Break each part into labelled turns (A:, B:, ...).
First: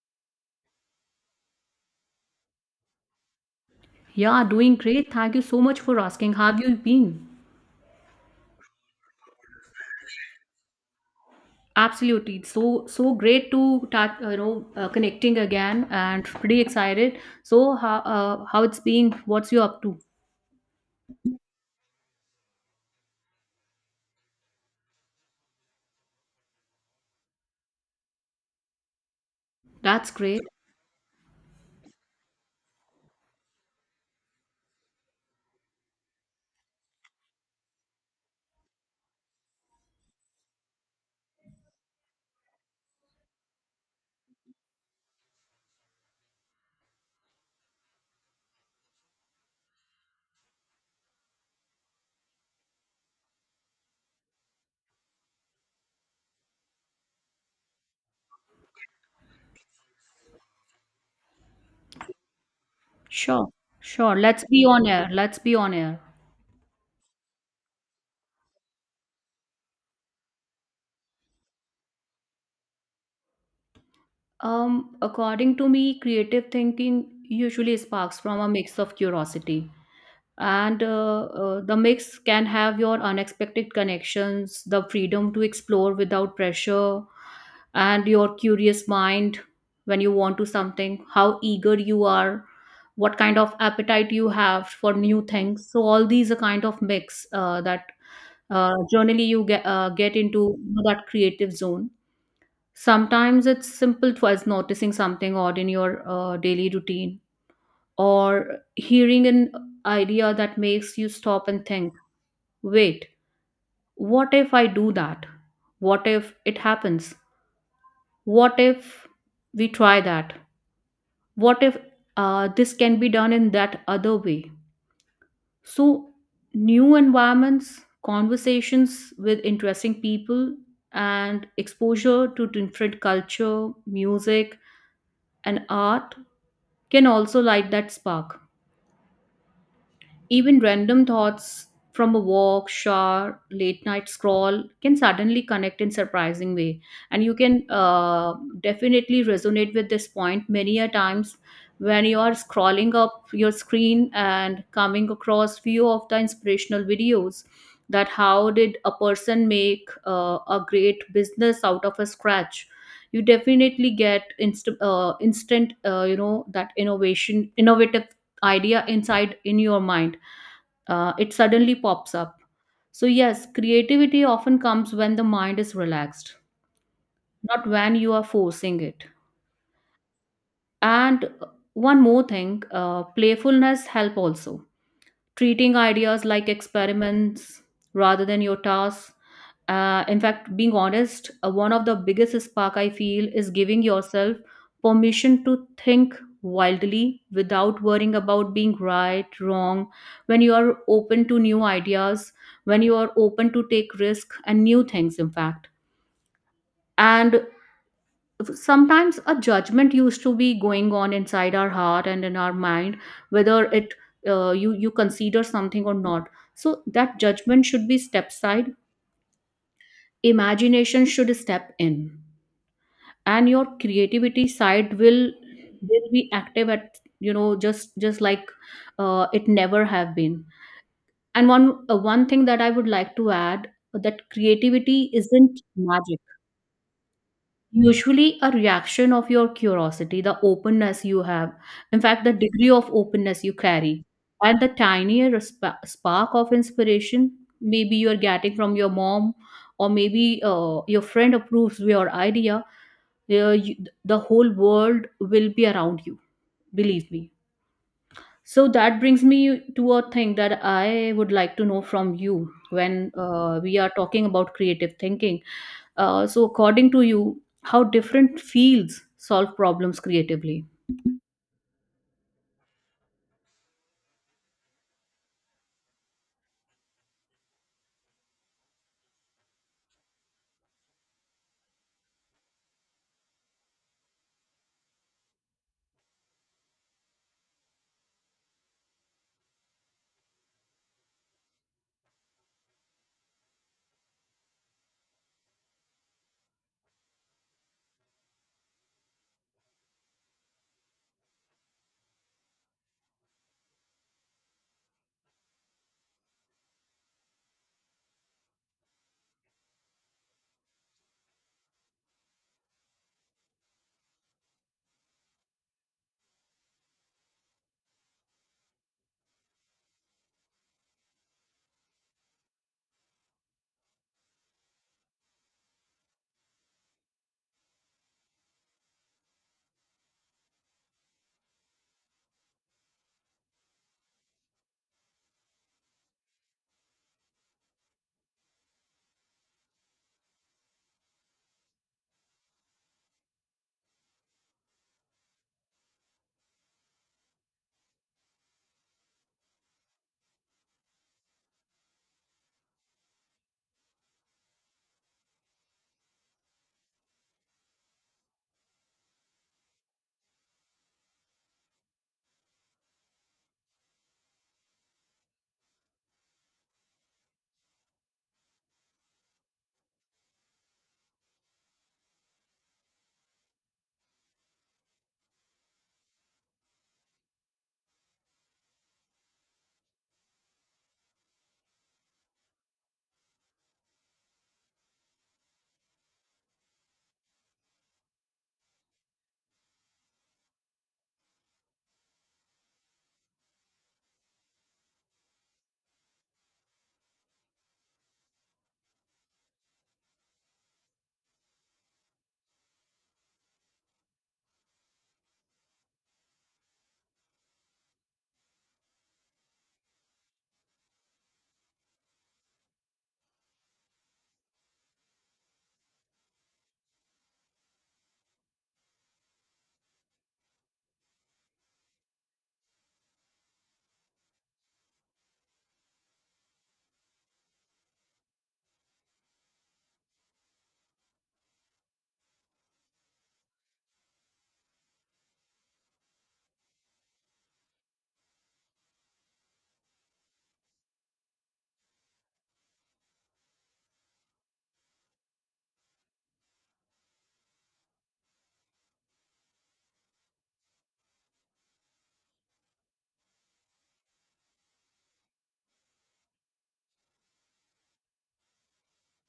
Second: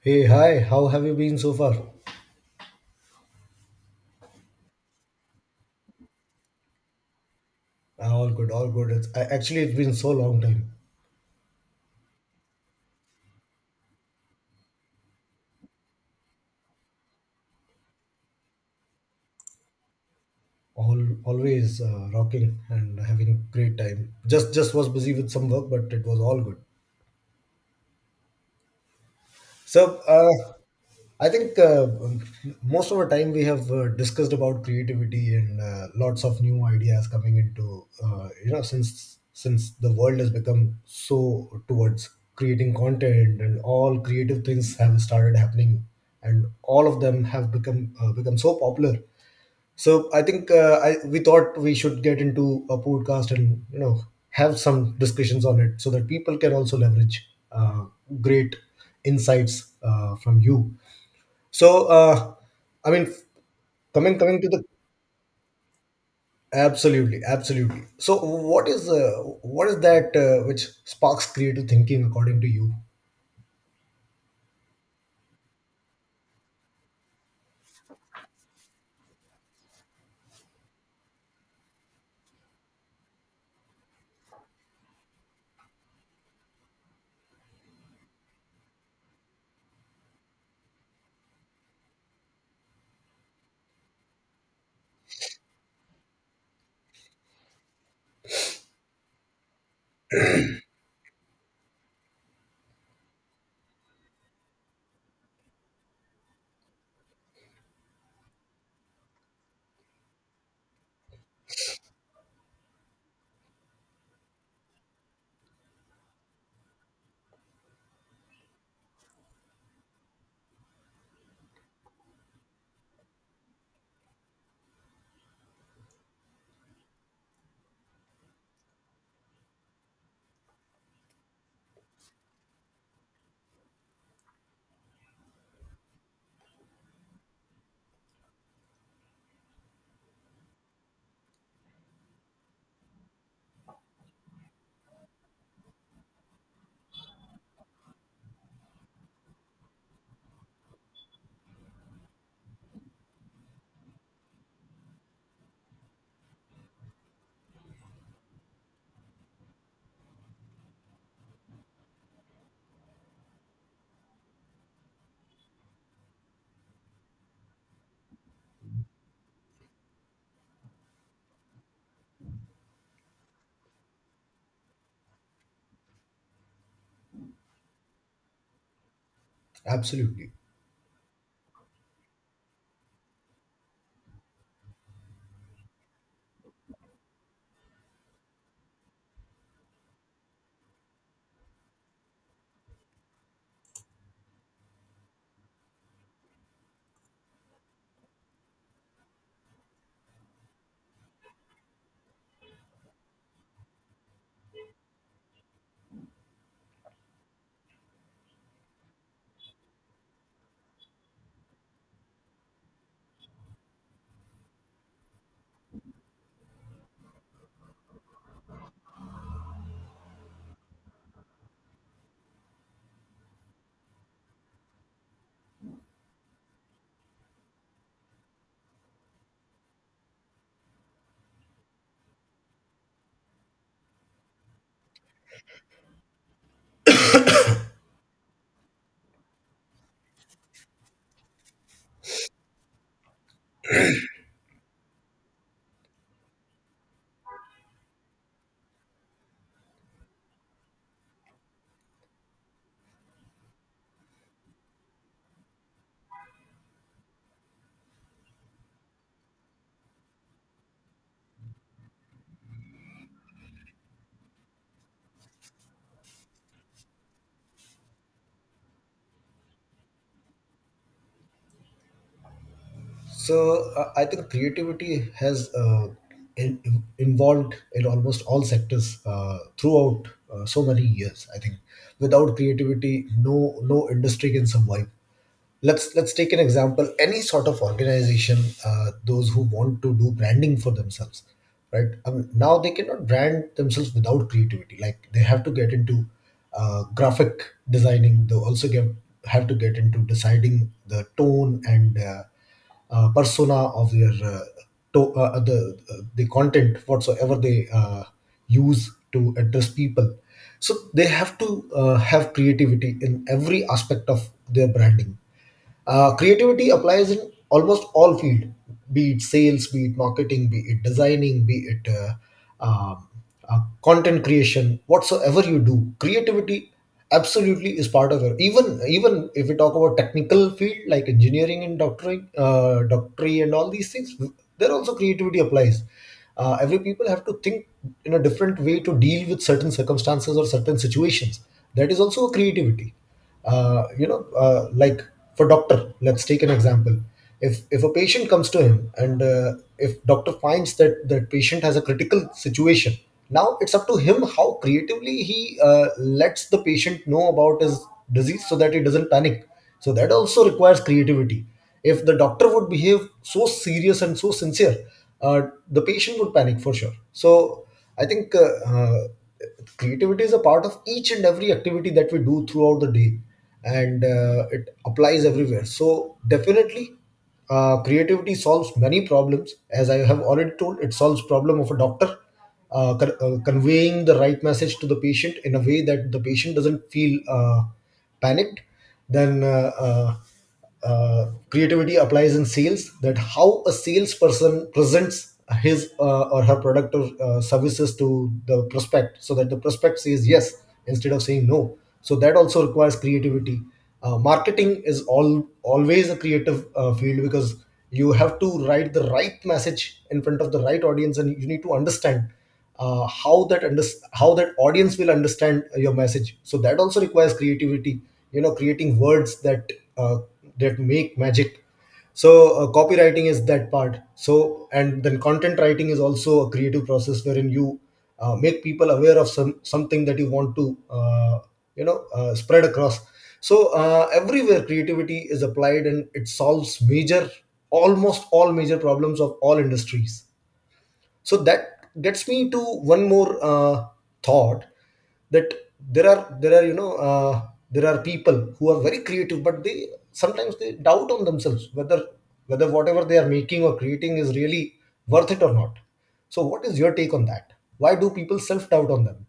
A: Hey, hi, how have you been so far?
B: Yeah, doing great. Thank you so much for asking. How have you been?
A: Ah, all good, all good. It's, I, actually, it's been so long time.
B: Absolutely. It's so so great to connecting again and pretty excited. So how it's been? What's you up to?
A: All, always rocking and having great time. Just was busy with some work, but it was all good. So,
B: That's great.
A: I think most of the time we have discussed about creativity and lots of new ideas coming into since the world has become so towards creating content and all creative things have started happening and all of them have become so popular so I think we thought we should get into a podcast, and you know, have some discussions on it so that people can also leverage uh, great insights from you. So, I mean,
B: Sure. Sure.
A: coming coming
B: Let's
A: to the
B: be on air. Let's be on air.
A: absolutely, absolutely. So what is that which sparks creative thinking according to you?
B: According to me, creative thinking usually sparks from a mix of curiosity, and the mix can have your unexpected connections, the freedom to explore without pressure and your curious mind when you want to something, how eager you are, what kind of appetite you have for new things. So all these are kind of mix that generally you get into that creative zone. Sometimes it's simple as noticing something odd in your daily routine or hearing an idea that makes you stop and think, wait, what if I do that? What if it happens? What if we try that? What if this can be done in that other way? So, new environments, conversations with interesting people, and exposure to different culture, music, and art can also light that spark. Even random thoughts from a walk, shower, late night scroll can suddenly connect in surprising way. And you can definitely resonate with this point many a times when you are scrolling up your screen and coming across few of the inspirational videos, that how did a person make a great business out of a scratch. You definitely get instant that innovation innovative idea inside in your mind. It suddenly pops up. So, yes, creativity often comes when the mind is relaxed, not when you are forcing it.
A: Absolutely.
B: And one more thing, playfulness help also, treating ideas like experiments rather than your tasks. In fact, being honest, one of the biggest spark I feel is giving yourself permission to think wildly without worrying about being right, wrong. When you are open to new ideas, when you are open to take risk and new things, in fact. And sometimes a judgment used to be going on inside our heart and in our mind, whether it, you consider something or not. So that judgment should be step side, imagination should step in, and your creativity side will be active at you know just like it never have been. And one thing that I would like to add, that creativity isn't magic. Usually, a reaction of your curiosity, the openness you have, in fact, the degree of openness you carry, and the tinier spark of inspiration, maybe you're getting from your mom, or maybe your friend approves your idea, you, the whole world will be around you. Believe me. So that brings me to a thing that I would like to know from you. When we are talking about creative thinking, so, according to you, how different fields solve problems creatively?
A: So I think creativity has involved in almost all sectors throughout so many years. I think without creativity, no industry can survive. Let's take an example. Any sort of organization, those who want to do branding for themselves, right? Now they cannot brand themselves without creativity. Like, they have to get into graphic designing. They also get have to get into deciding the tone and persona of their to, the content whatsoever they use to address people, so they have to have creativity in every aspect of their branding. Creativity applies in almost all field, be it sales, be it marketing, be it designing, be it um content creation. Whatsoever you do, creativity absolutely is part of it. Even if we talk about technical field like engineering and doctoring, doctory, and all these things, there also creativity applies. Every people have to think in a different way to deal with certain circumstances or certain situations. That is also a creativity. Like, for doctor, let's take an example. If a patient comes to him, and if doctor finds that that patient has a critical situation, now it's up to him how creatively he lets the patient know about his disease so that he doesn't panic. So that also requires creativity. If the doctor would behave so serious and so sincere, uh, the patient would panic for sure. So I think creativity is a part of each and every activity that we do throughout the day, and it applies everywhere. So definitely, creativity solves many problems. As I have already told, it solves problem of a doctor conveying the right message to the patient in a way that the patient doesn't feel panicked. Then. Creativity applies in sales, that how a salesperson presents his or her product or services to the prospect so that the prospect says yes instead of saying no. So that also requires creativity. Marketing is all always a creative field, because you have to write the right message in front of the right audience, and you need to understand uh, how that under, how that audience will understand your message. So that also requires creativity. You know, creating words that uh, that make magic. So copywriting is that part. So, and then content writing is also a creative process wherein you make people aware of something that you want to spread across. So everywhere creativity is applied, and it solves major, almost all major problems of all industries. So that gets me to one more thought, that there are you know there are people who are very creative, but they sometimes they doubt on themselves whether whatever they are making or creating is really worth it or not. So what is your take on that? Why do people self doubt on them?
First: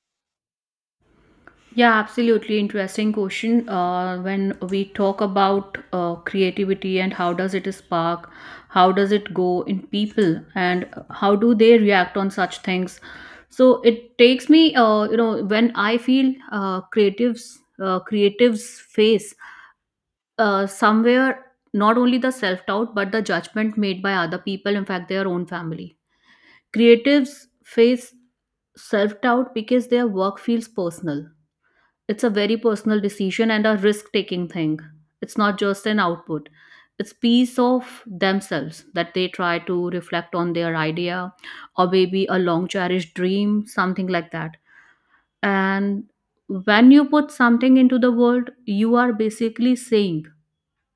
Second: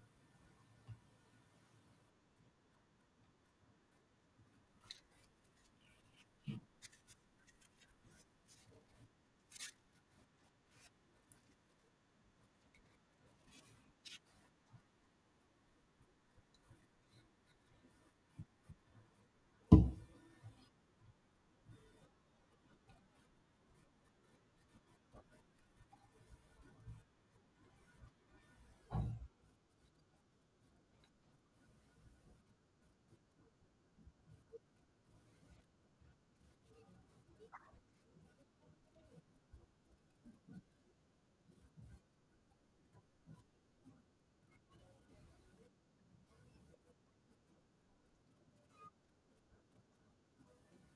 B: Yeah, absolutely interesting question. When we talk about creativity and how does it spark, how does it go in people, and how do they react on such things? So it takes me, you know, when I feel creatives face somewhere not only the self doubt but the judgment made by other people, in fact, their own family. Creatives face self doubt because their work feels personal. It's a very personal decision and a risk taking thing. It's not just an output, it's piece of themselves that they try to reflect on their idea, or maybe a long cherished dream, something like that. And when you put something into the world, you are basically saying,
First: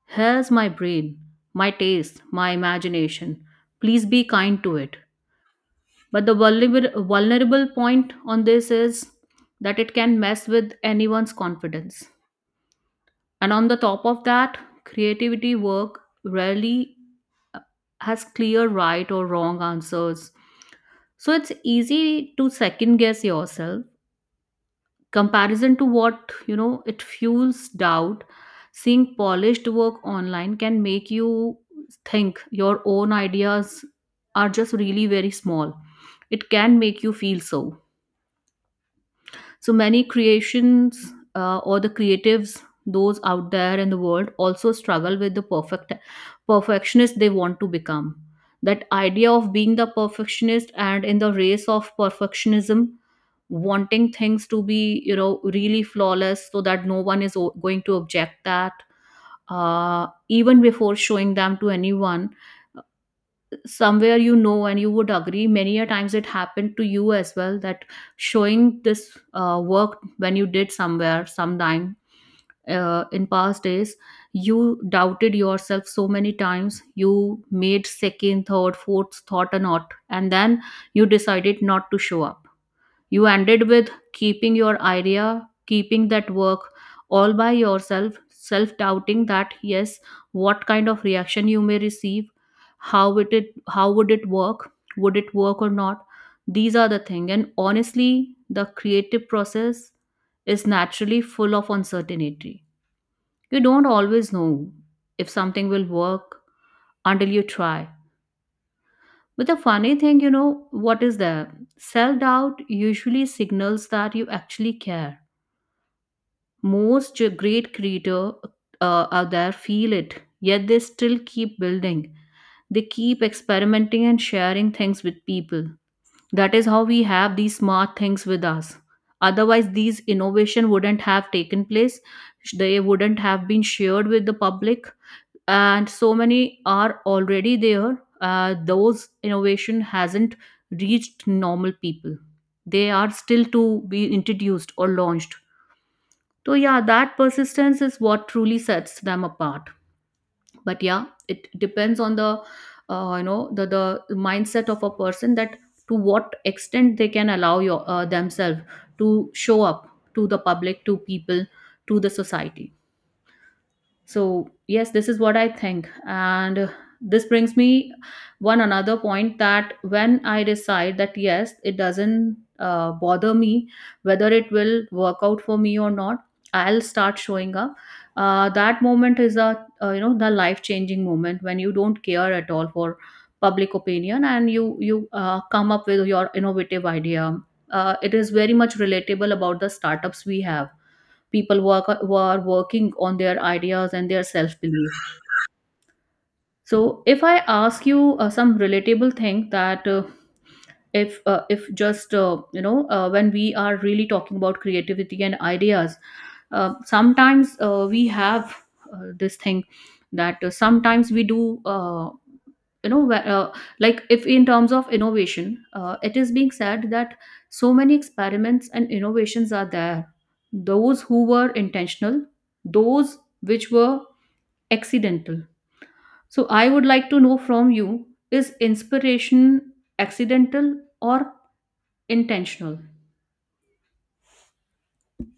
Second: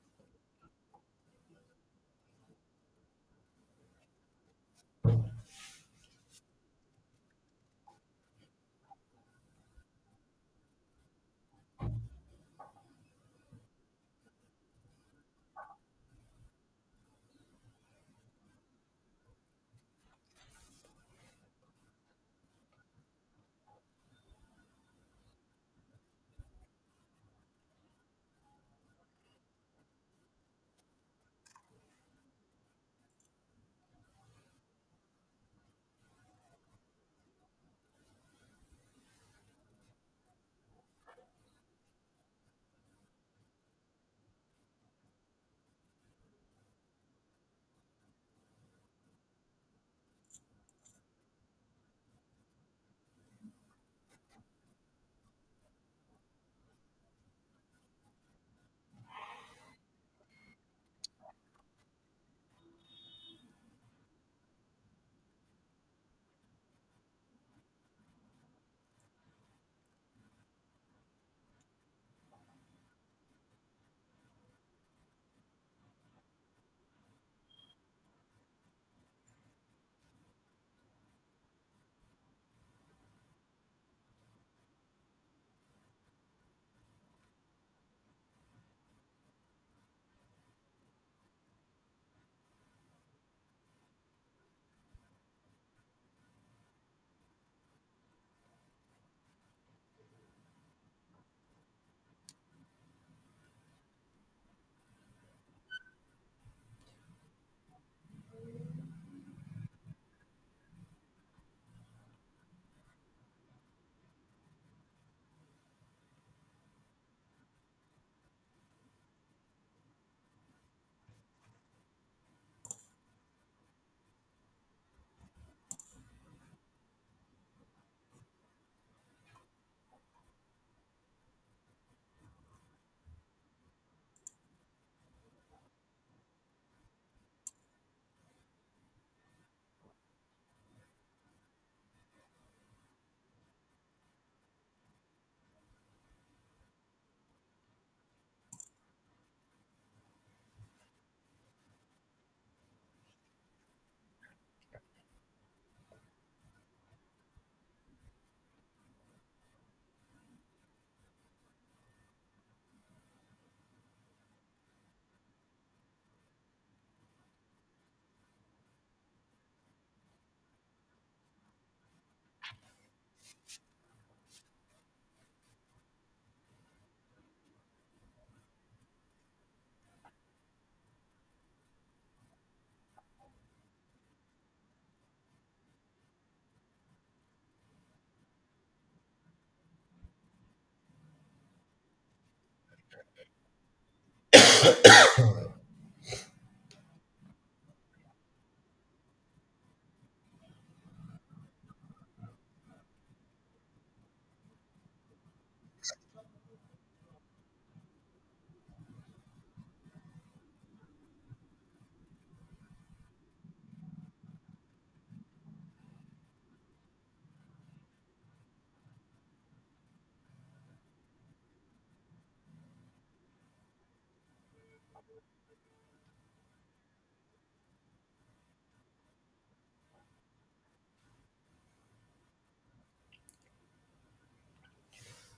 B: here's my brain, my taste, my imagination. Please be kind to it. But the vulnerable point on this is that it can mess with anyone's confidence. And on the top of that, creativity work rarely has clear right or wrong answers. So it's easy to second guess yourself. Comparison to, what, you know, it fuels doubt. Seeing polished work online can make you think your own ideas are just really very small. It can make you feel so. So many creations or the creatives, those out there in the world, also struggle with the perfectionist they want to become. That idea of being the perfectionist and in the race of perfectionism, wanting things to be, you know, really flawless so that no one is going to object that, even before showing them to anyone, somewhere you know, and you would agree many a times it happened to you as well, that showing this work when you did somewhere sometime in past days, you doubted yourself so many times, you made second third fourth thought a lot, and then you decided not to show up. You ended with keeping your idea, keeping that work all by yourself, self doubting that, yes, what kind of reaction you may receive, how would it work or not? These are the thing. And honestly, the creative process is naturally full of uncertainty. You don't always know if something will work until you try. But the funny thing, you know, what is there? Self doubt usually signals that you actually care. Most great creator out there feel it, yet they still keep building. They keep experimenting and sharing things with people. That is how we have these smart things with us. Otherwise, these innovation wouldn't have taken place. They wouldn't have been shared with the public, and so many are already there. Those innovation hasn't reached normal people. They are still to be introduced or launched. So, yeah, that persistence is what truly sets them apart. But yeah, it depends on the, you know, the mindset of a person that to what extent they can allow your, themselves to show up to the public, to people, to the society. So yes, this is what I think, and this brings me one another point, that when I decide that, yes, it doesn't bother me whether it will work out for me or not, I'll start showing up. That moment is a you know, the life changing moment when you don't care at all for public opinion and you come up with your innovative idea. It is very much relatable about the startups we have, people work, who are working on their ideas and their self belief. So, if I ask you some relatable thing, that if just you know, when we are really talking about creativity and ideas, sometimes we have this thing that sometimes we do, you know, like, if in terms of innovation, it is being said that so many experiments and innovations are there, those who were intentional, those which were accidental, so I would like to know from you, is inspiration accidental or intentional?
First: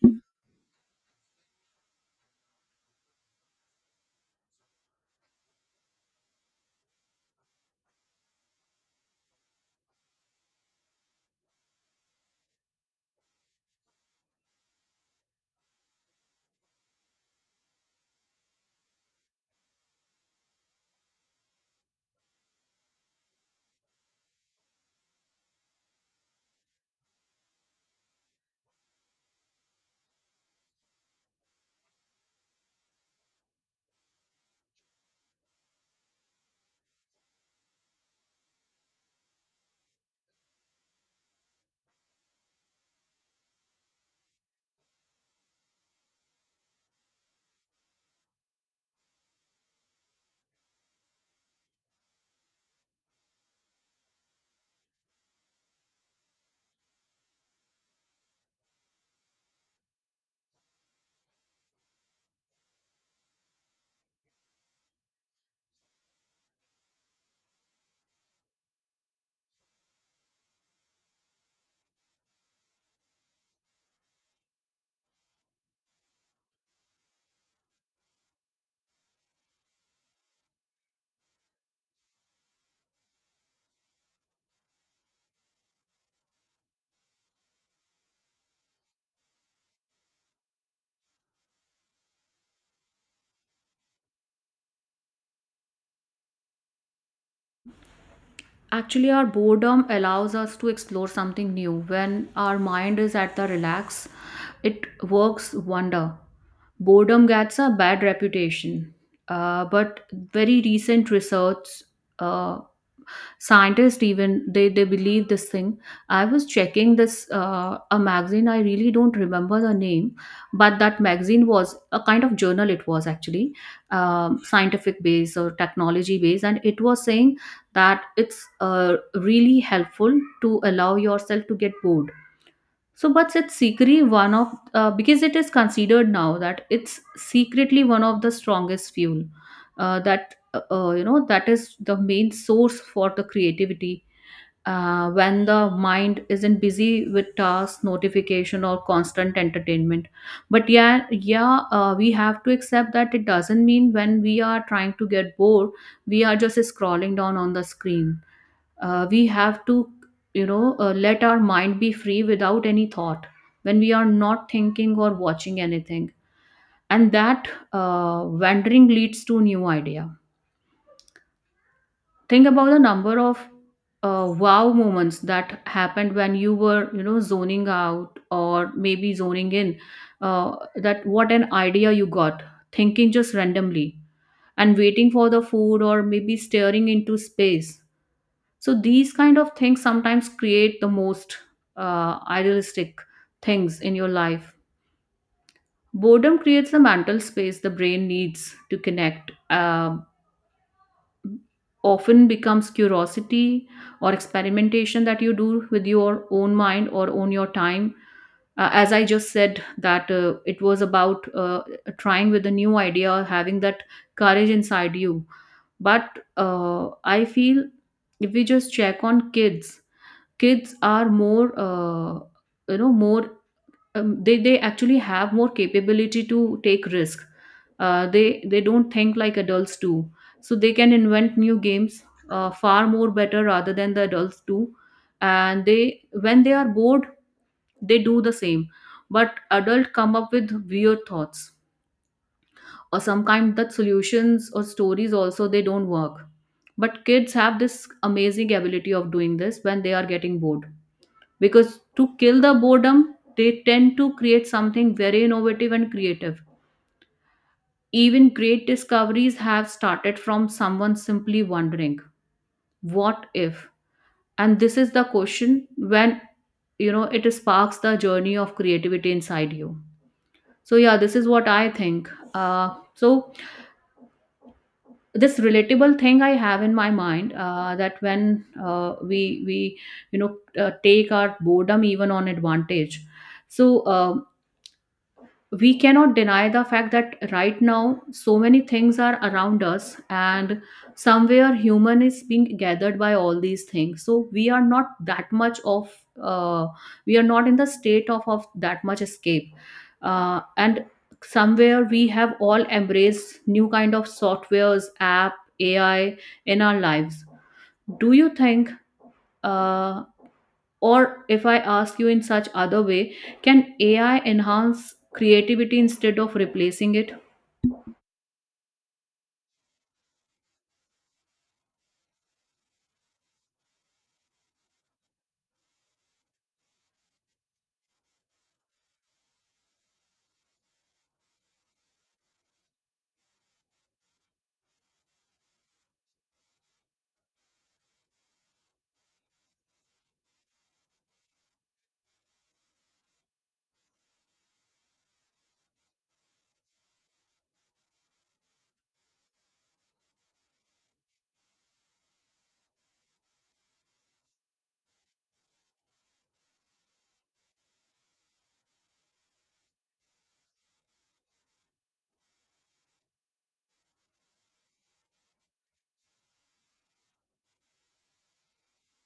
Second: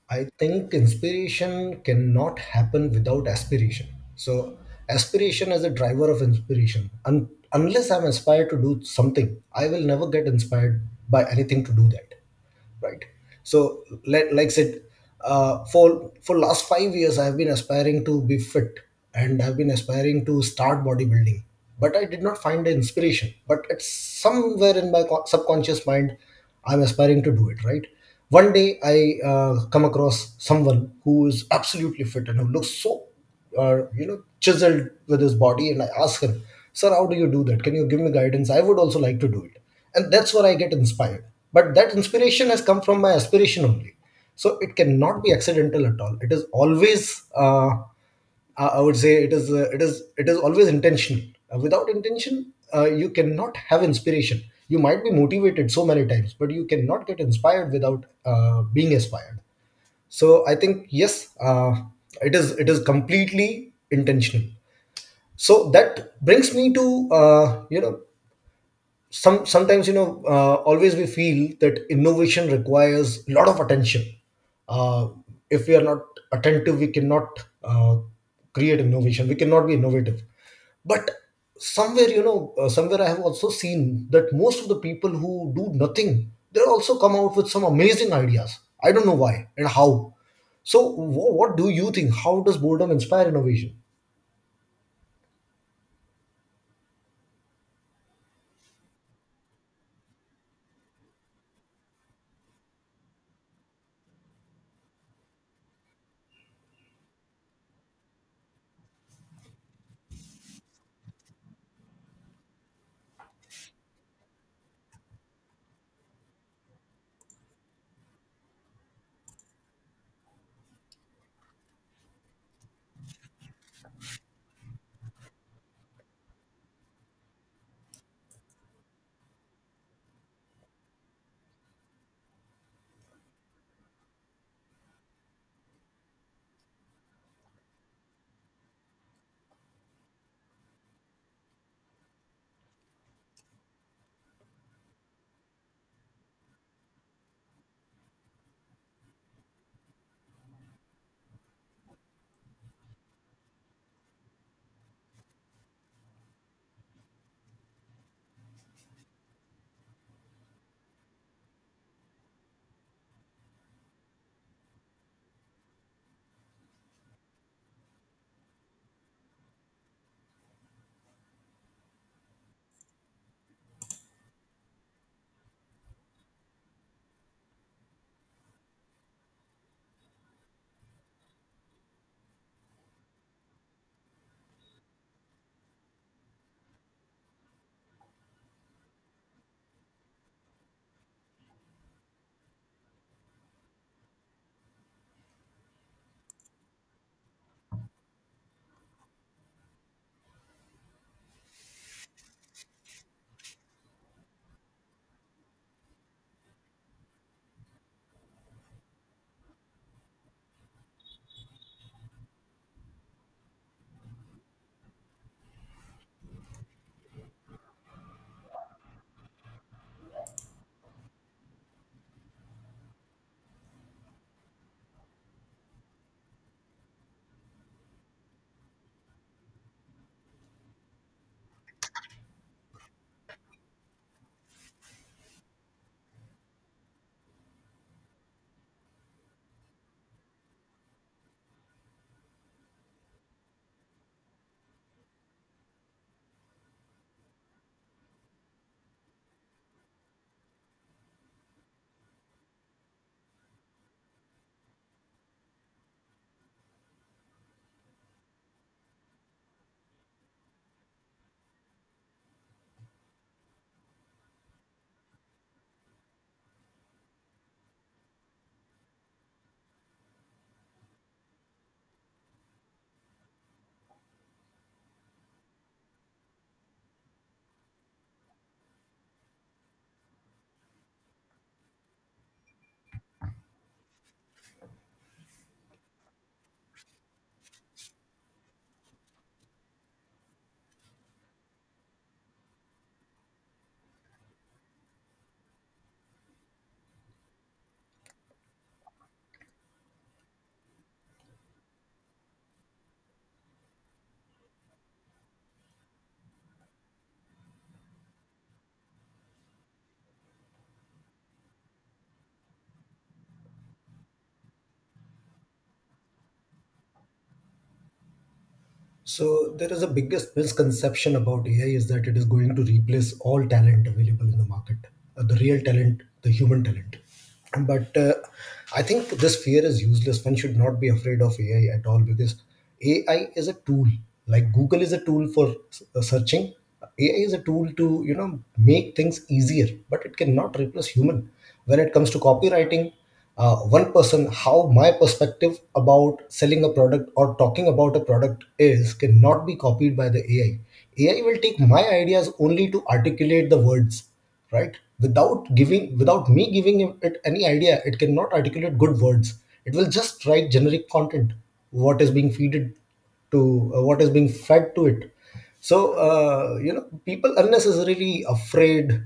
A: I think inspiration cannot happen without aspiration. So, aspiration is a driver of inspiration. Unless I'm inspired to do something, I will never get inspired by anything to do that. Right? So, like said, for last 5 years I've been aspiring to be fit, and I've been aspiring to start bodybuilding, but I did not find the inspiration. But it's somewhere in my subconscious mind I'm aspiring to do it, right? One day I come across someone who is absolutely fit and who looks so, or you know, chiseled with his body, and I ask him, "Sir, how do you do that? Can you give me guidance? I would also like to do it." And that's where I get inspired. But that inspiration has come from my aspiration only, so it cannot be accidental at all. It is always, uh, I would say, it is always intentional. Without intention, you cannot have inspiration. You might be motivated so many times, but you cannot get inspired without being inspired. So I think yes, it is completely intentional. So that brings me to sometimes you know always we feel that innovation requires a lot of attention. uh, if we are not attentive, we cannot create innovation, we cannot be innovative. But somewhere you know somewhere I have also seen that most of the people who do nothing, they also come out with some amazing ideas. I don't know why and how. So what do you think, how does boredom inspire innovation?
B: Actually, our boredom allows us to explore something new. When our mind is at the relax, it works wonder. Boredom gets a bad reputation, but very recent research, uh, scientists even they believe this thing. I was checking this a magazine, I really don't remember the name, but that magazine was a kind of journal, it was actually scientific based or technology based, and it was saying that it's really helpful to allow yourself to get bored. So, but it's secretly one of, because it is considered now that it's secretly one of the strongest fuel, that you know, that is the main source for the creativity, when the mind isn't busy with tasks, notification, or constant entertainment. But yeah, yeah, we have to accept that it doesn't mean when we are trying to get bored, we are just scrolling down on the screen. We have to, let our mind be free without any thought when we are not thinking or watching anything, and that wandering leads to new idea. Think about the number of wow moments that happened when you were, you know, zoning out or maybe zoning in, that what an idea you got thinking just randomly and waiting for the food or maybe staring into space. So these kind of things sometimes create the most idealistic things in your life. Boredom creates the mental space the brain needs to connect, often becomes curiosity or experimentation that you do with your own mind or on your time. As I just said that it was about trying with a new idea, having that courage inside you. But I feel, if we just check on kids, kids are more, you know, more, they actually have more capability to take risk. They don't think like adults do, so they can invent new games far more better rather than the adults do. And they, when they are bored, they do the same. But adult come up with weird thoughts or some kind that solutions or stories also they don't work. But kids have this amazing ability of doing this when they are getting bored, because to kill the boredom they tend to create something very innovative and creative. Even great discoveries have started from someone simply wondering what if, and this is the question when, you know, it sparks the journey of creativity inside you. So yeah, this is what I think. Uh, so this relatable thing I have in my mind, that when uh, we we, you know take our boredom even on advantage. So uh, we cannot deny the fact that right now so many things are around us, and somewhere human is being gathered by all these things, so we are not that much of, uh, we are not in the state of that much escape. And somewhere we have all embraced new kind of softwares app, AI, in our lives. Do you think, uh, or if I ask you in such other way, can AI enhance creativity instead of replacing it?
A: So there is a biggest misconception about AI, is that it is going to replace all talent available in the market, the real talent, the human talent. But I think this fear is useless. One should not be afraid of AI at all, because AI is a tool. Like Google is a tool for searching. AI is a tool to, you know, make things easier, but it cannot replace human. When it comes to copywriting, one person, how my perspective about selling a product or talking about a product is, cannot be copied by the AI. AI will take my ideas only to articulate the words, right? Without giving, without me giving it any idea, it cannot articulate good words. It will just write generic content, what is being feeded to, what is being fed to it. So you know, people unnecessarily afraid,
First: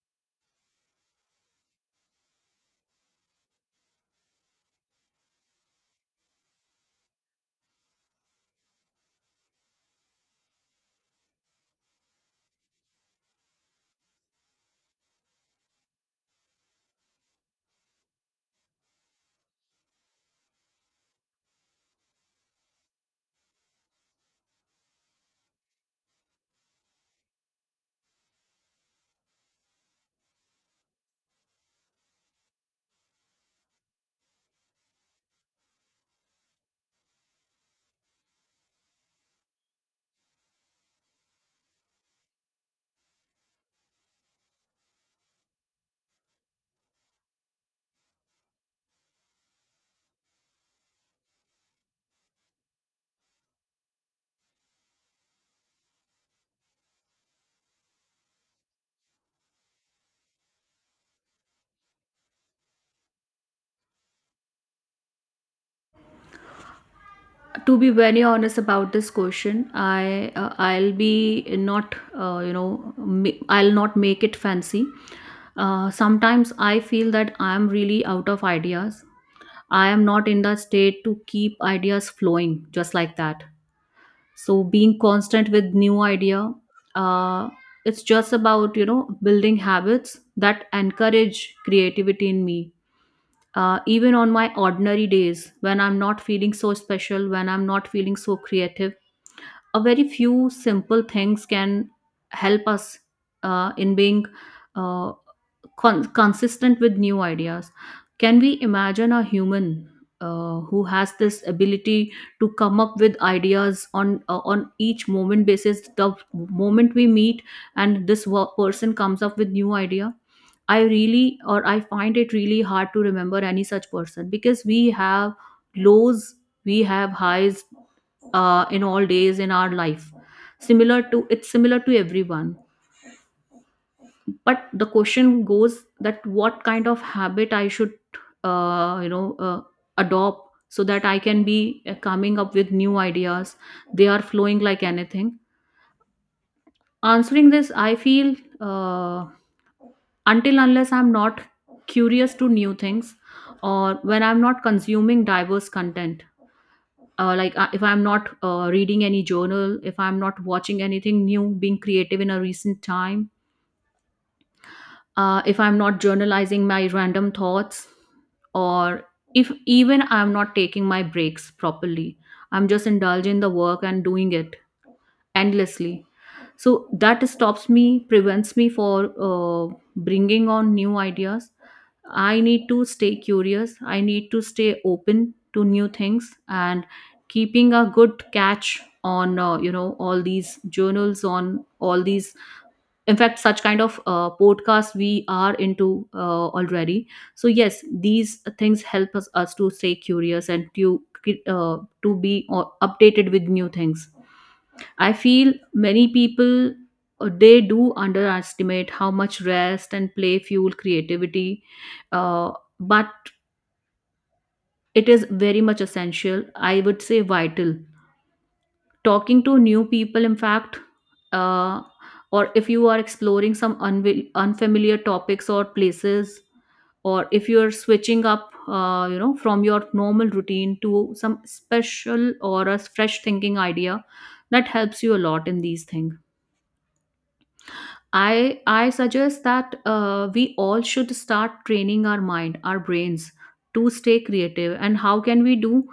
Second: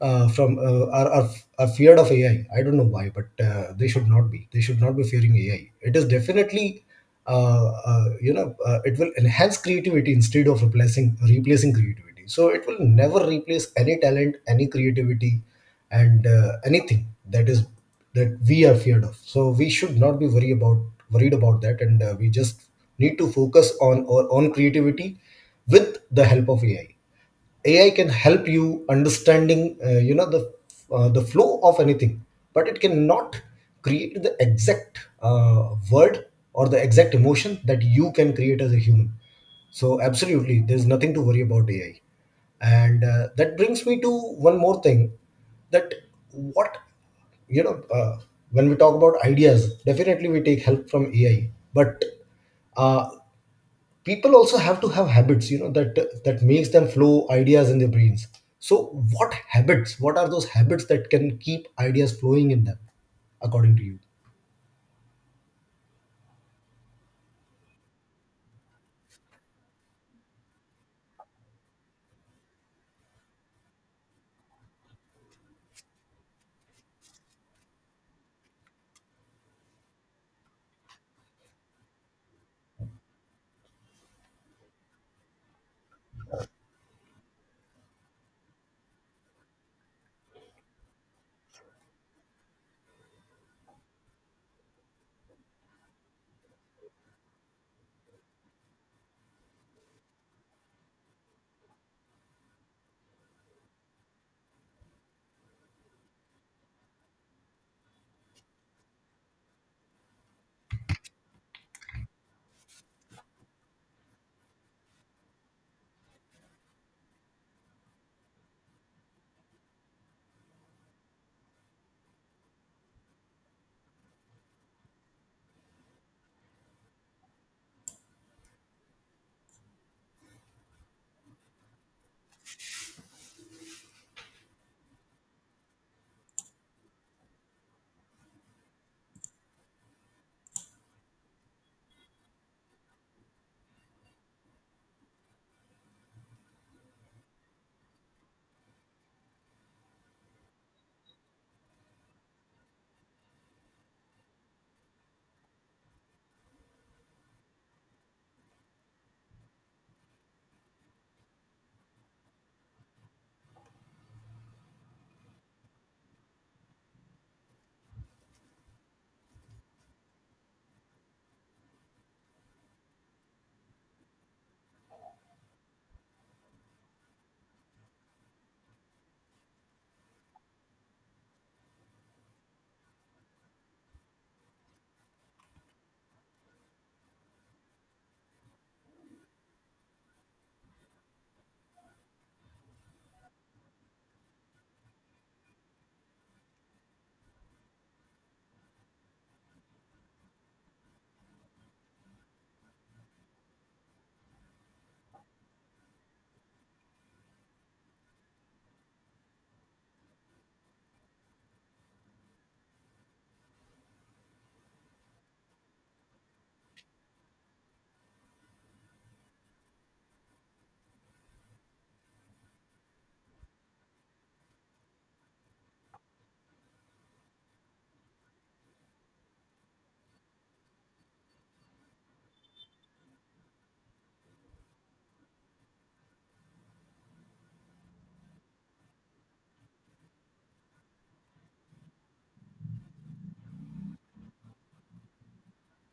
A: from are feared of AI. I don't know why, but they should not be fearing AI. It is definitely it will enhance creativity instead of replacing creativity. So it will never replace any talent, any creativity, and anything that is, that we are feared of. So we should not be worry about worried about that, and we just need to focus on our own creativity with the help of AI. AI can help you understanding uh, you know the the flow of anything, but it cannot create the exact word or the exact emotion that you can create as a human. So absolutely there's nothing to worry about AI. And that brings me to one more thing, that what you know when we talk about ideas, definitely we take help from AI, but uh, people also have to have habits, you know, that that makes them flow ideas in their brains. So what habits, what are those habits that can keep ideas flowing in them, according to you?
B: To be very honest about this question, I'll be not, you know, I'll not make it fancy. Sometimes I feel that I am really out of ideas. I am not in the state to keep ideas flowing just like that. So being constant with new idea, uh, it's just about, you know, building habits that encourage creativity in me, even on my ordinary days when I'm not feeling so special, when I'm not feeling so creative. A very few simple things can help us in being uh, consistent with new ideas. Can we imagine a human who has this ability to come up with ideas on, on each moment basis, the moment we meet, and this person comes up with new idea? I really, or I find it really hard to remember any such person, because we have lows, we have highs in all days in our life. Similar to, it's similar to everyone, but the question goes that what kind of habit I should, uh, you know uh, adopt so that I can be coming up with new ideas. They are flowing like anything. Answering this, I feel, Uh, until unless I'm not curious to new things, or when I'm not consuming diverse content, if I'm not reading any journal, if I'm not watching anything new being creative in a recent time, if I'm not journalizing my random thoughts, or if even I'm not taking my breaks properly, I'm just indulging in the work and doing it endlessly, so that stops me, prevents me for, uh, bringing on new ideas. I need to stay curious. I need to stay open to new things, and keeping a good catch on, you know, all these journals, on all these, in fact such kind of podcasts we are into, already. So yes, these things help us to stay curious, and to be updated with new things. I feel many people, they do underestimate how much rest and play fuel creativity, uh, but it is very much essential. I would say vital. Talking to new people, in fact, uh, or if you are exploring some unfamiliar topics or places, or if you are switching up, you know, from your normal routine to some special or a fresh thinking idea, that helps you a lot in these things. I suggest that we all should start training our mind, our brains, to stay creative. And how can we do?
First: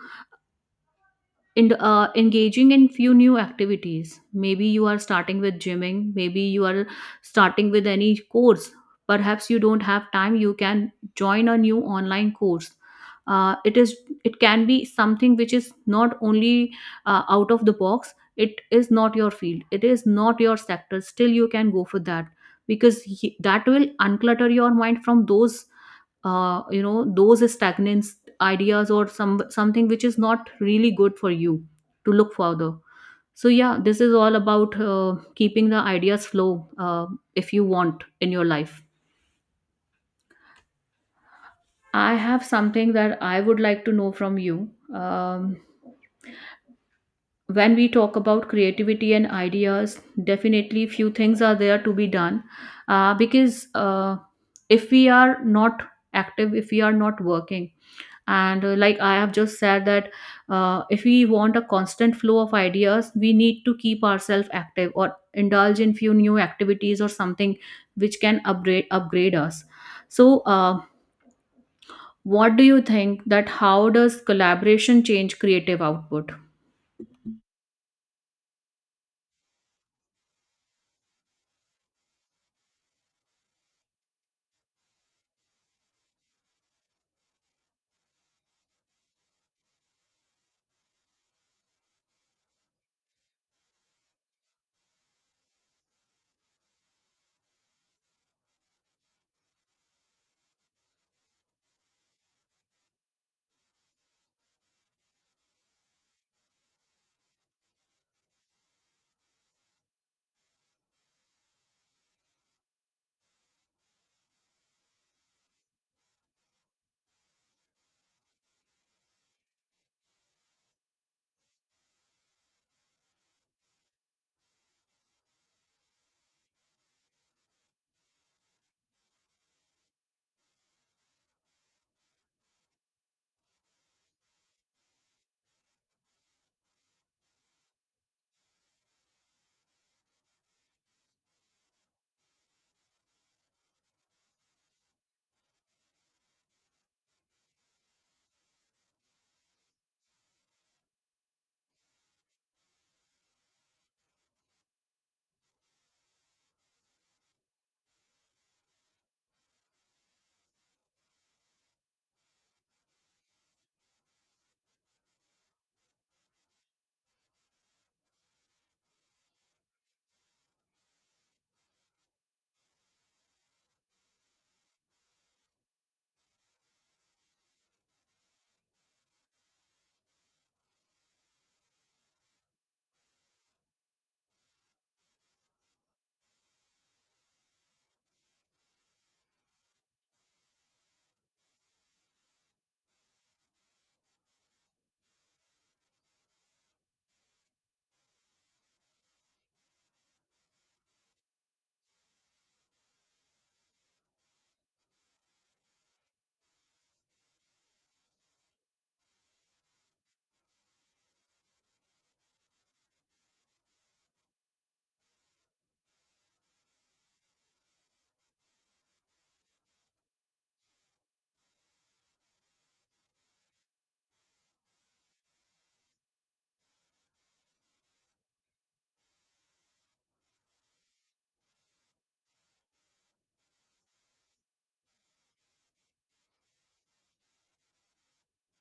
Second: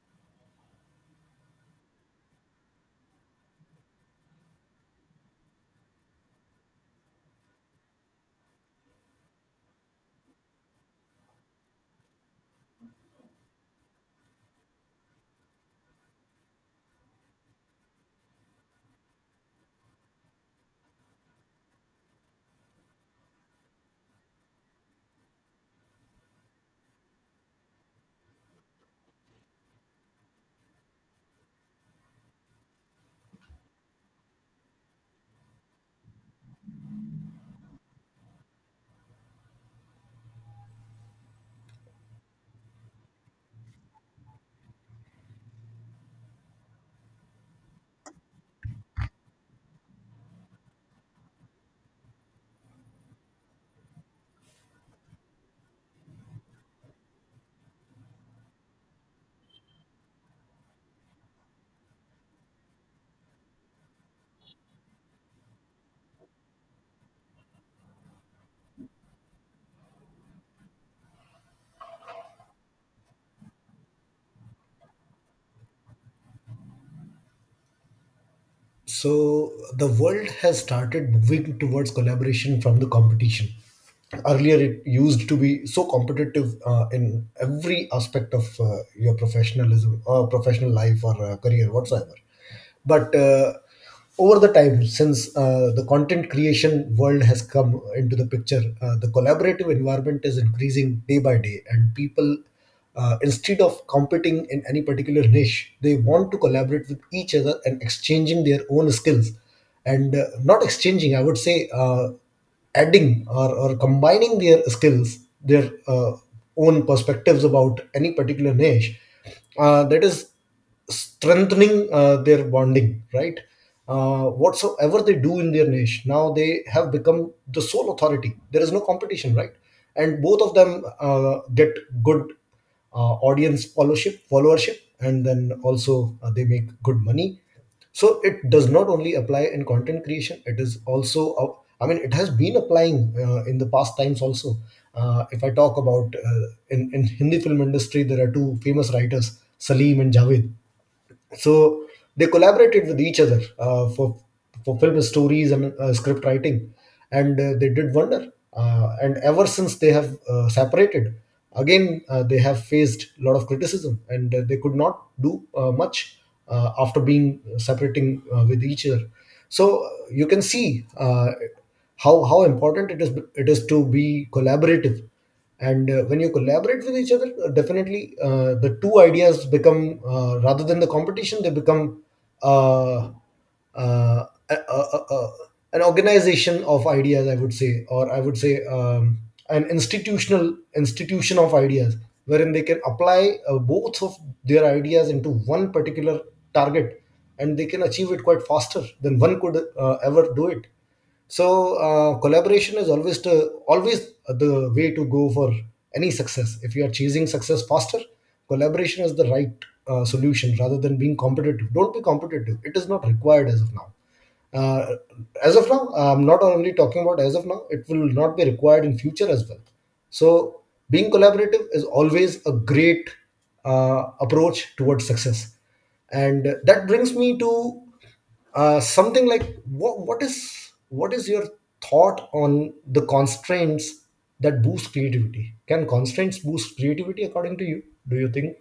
B: And engaging in few new activities, maybe you are starting with gymming, maybe you are starting with any course, perhaps you don't have time, you can join a new online course. It is, it can be something which is not only out of the box, it is not your field, it is not your sector, still you can go for that, because he, that will unclutter your mind from those you know, those stagnant ideas, or some something which is not really good for you to look further. So yeah, this is all about keeping the ideas flow, if you want in your life. I have something that I would like to know from you. When we talk about creativity and ideas, definitely few things are there to be done, because if we are not active, if we are not working, and like I have just said that, if we want a constant flow of ideas, we need to keep ourselves active or indulge in few new activities, or something which can upgrade us. So what do you think that how does collaboration change creative output?
A: So the world has started moving towards collaboration from the competition. Earlier it used to be so competitive in every aspect of your professionalism or professional life or career whatsoever. But over the time, since the content creation world has come into the picture, the collaborative environment is increasing day by day, and people instead of competing in any particular niche, they want to collaborate with each other and exchanging their own skills, and not exchanging, I would say adding or combining their skills, their uh, own perspectives about any particular niche. That is strengthening their bonding, right? Whatsoever they do in their niche, now they have become the sole authority, there is no competition, right? And both of them get good audience, followership, and then also they make good money. So it does not only apply in content creation, it is also I mean, it has been applying in the past times also. If I talk about in Hindi film industry, there are two famous writers, Salim and Javed. So they collaborated with each other for film stories and script writing. And they did wonder, and ever since they have separated again, they have faced a lot of criticism and they could not do much after being separating with each other. So you can see how important it is, to be collaborative. And when you collaborate with each other, definitely, the two ideas become, rather than the competition, they become uh, uh, a, a, a, a- an organization of ideas, I would say, or I would say, an institution of ideas, wherein they can apply both of their ideas into one particular target, and they can achieve it quite faster than one could ever do it. So collaboration is always the, always the way to go for any success. If you are chasing success faster, collaboration is the right solution, rather than being competitive. Don't be competitive, it is not required as of now. uh, as of now, I'm not only talking about as of now, it will not be required in future as well. So being collaborative is always a great approach towards success. And that brings me to something like what is your thought on the constraints that boost creativity? Can constraints boost creativity according to you? Do you think?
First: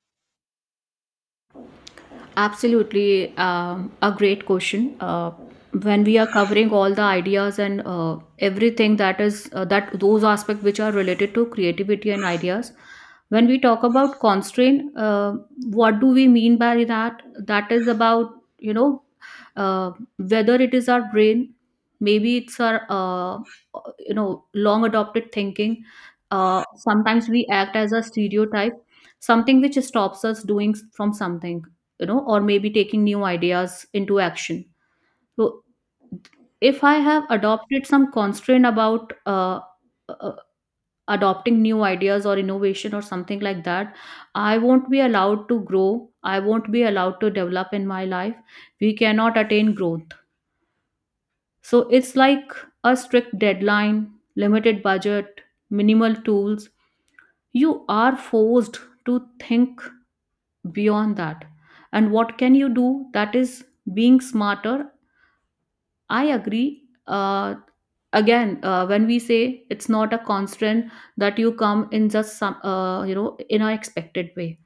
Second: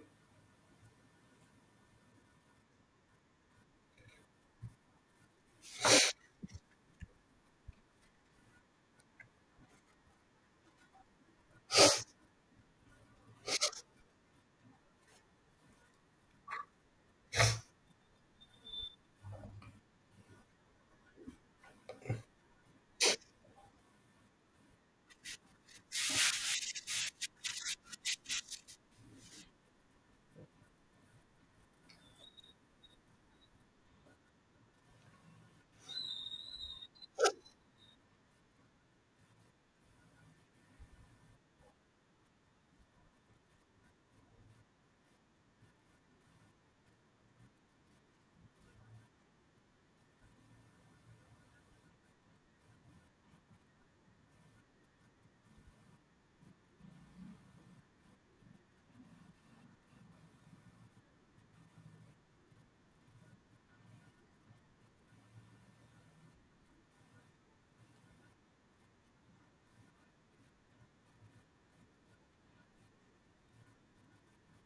B: Absolutely, a great question. When we are covering all the ideas and everything that is, that those aspects which are related to creativity and ideas, when we talk about constraint, what do we mean by that? That is about, you know uh, whether it is our brain, maybe it's our, you know, long adopted thinking. Sometimes we act as a stereotype, something which stops us doing from something, you know, or maybe taking new ideas into action. So if I have adopted some constraint about uh, adopting new ideas or innovation or something like that, I won't be allowed to grow, I won't be allowed to develop in my life, we cannot attain growth. So it's like a strict deadline, limited budget, minimal tools, you are forced to think beyond that. And what can you do? That is being smarter. I agree. Again, when we say it's not a constant that you come in just some, you know, in an expected way.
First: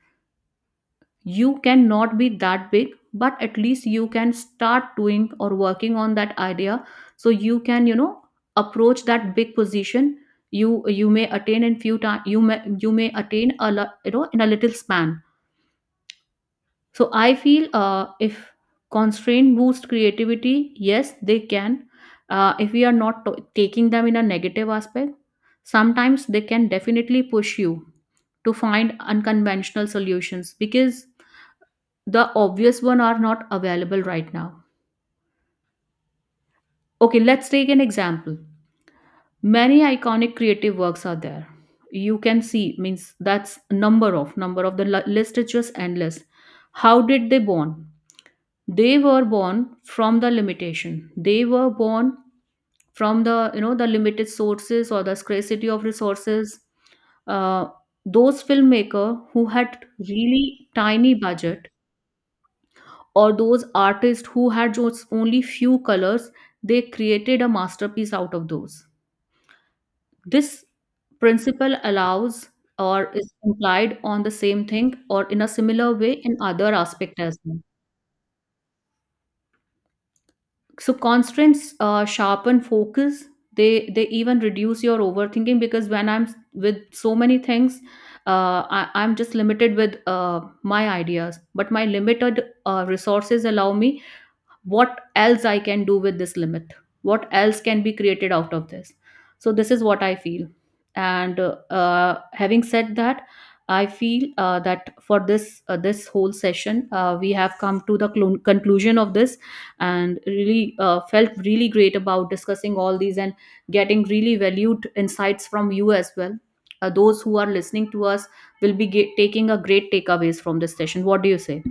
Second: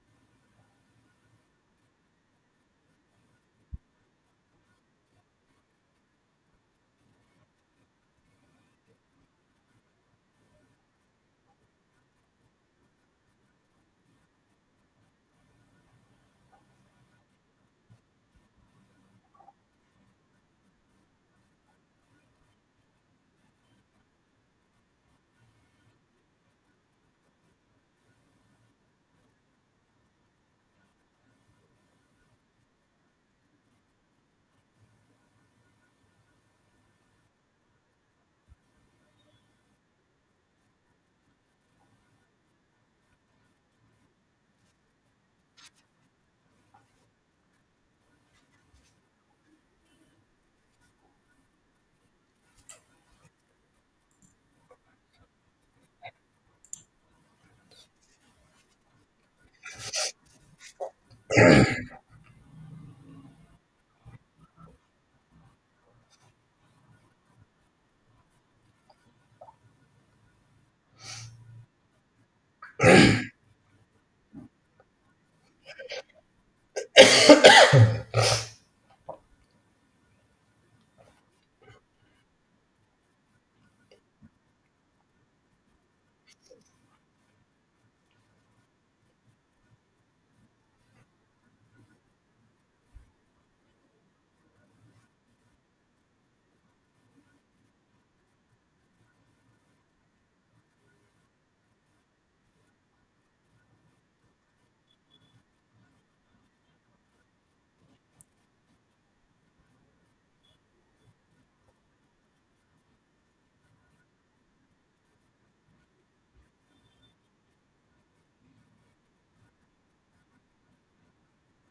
B: You cannot be that big, but at least you can start doing or working on that idea. So you can, you know, approach that big position. You may attain in few time. You may attain a lot, you know, in a little span. So I feel if constraint boost creativity, yes, they can. If we are not taking them in a negative aspect, sometimes they can definitely push you to find unconventional solutions, because the obvious one are not available right now. Okay, let's take an example. Many iconic creative works are there. You can see, means that's number of, number of the list is just endless. How did they born? They were born from the limitation, they were born from the, you know, the limited sources or the scarcity of resources. uh, those filmmaker who had really tiny budget, or those artists who had just only few colors, they created a masterpiece out of those. This principle allows, or is implied on the same thing or in a similar way in other aspect as well. So constraints sharpen focus. They even reduce your overthinking, because when I'm with so many things, I'm just limited with my ideas, but my limited resources allow me, what else I can do with this limit, what else can be created out of this. So this is what I feel. And having said that, I feel that for this this whole session we have come to the clon conclusion of this, and really felt really great about discussing all these, and getting really valued insights from you as well. Uh, those who are listening to us will be taking a great takeaways from this session. What do you say?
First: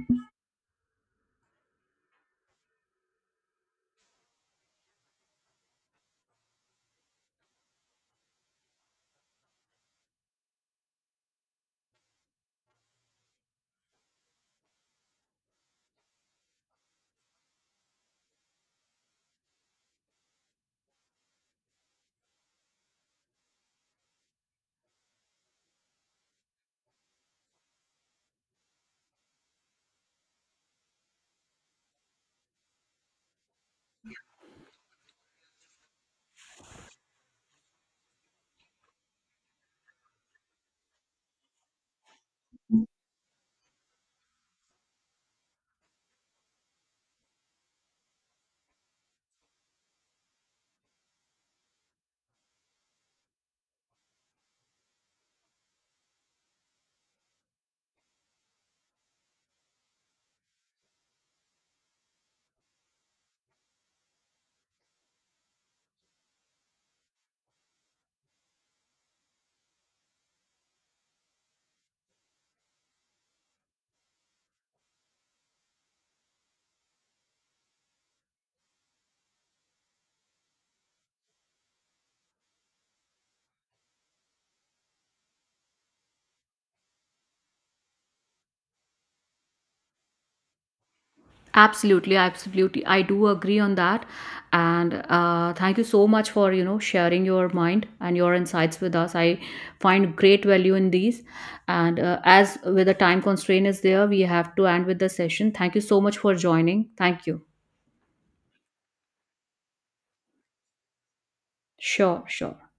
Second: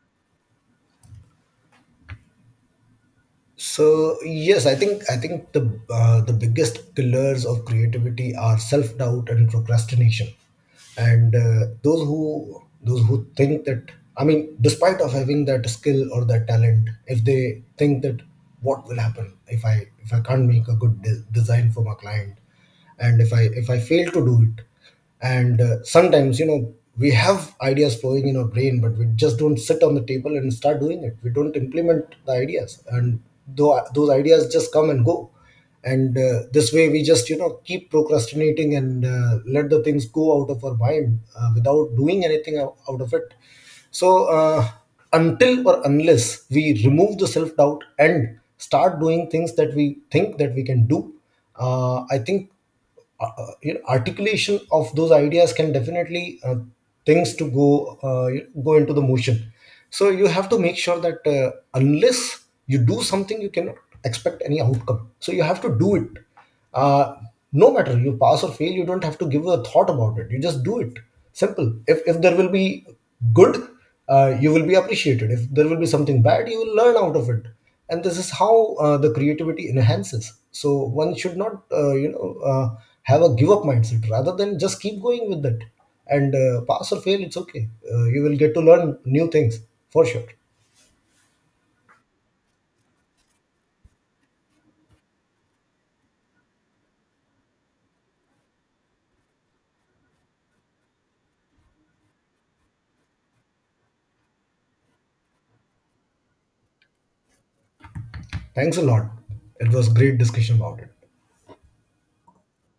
A: So yes, I think, the biggest killers of creativity are self doubt and procrastination. And those who, think that, I mean, despite of having that skill or that talent, if they think that what will happen if I, can't make a good design for my client, and if I, fail to do it, and sometimes, you know, we have ideas flowing in our brain, but we just don't sit on the table and start doing it. We don't implement the ideas, and though those ideas just come and go. And this way we just, you know, keep procrastinating and let the things go out of our mind without doing anything out, of it. So until or unless we remove the self doubt and start doing things that we think that we can do, I think you know, articulation of those ideas can definitely things to go uh, go into the motion. So you have to make sure that unless you do something, you cannot expect any outcome, so you have to do it. uh, no matter you pass or fail, you don't have to give a thought about it, you just do it. Simple. If there will be good, you will be appreciated. If there will be something bad, you will learn out of it. And this is how the creativity enhances. So one should not, you know, have a give up mindset, rather than just keep going with that. And pass or fail, it's okay, you will get to learn new things for sure.
B: Absolutely, absolutely. I do agree on that. And thank you so much for, you know, sharing your mind and your insights with us. I find great value in these. And as with the time constraint is there, we have to end with the session. Thank you so much for joining. Thank you.
A: Thanks a lot, it was great discussion about it.
B: Sure, sure.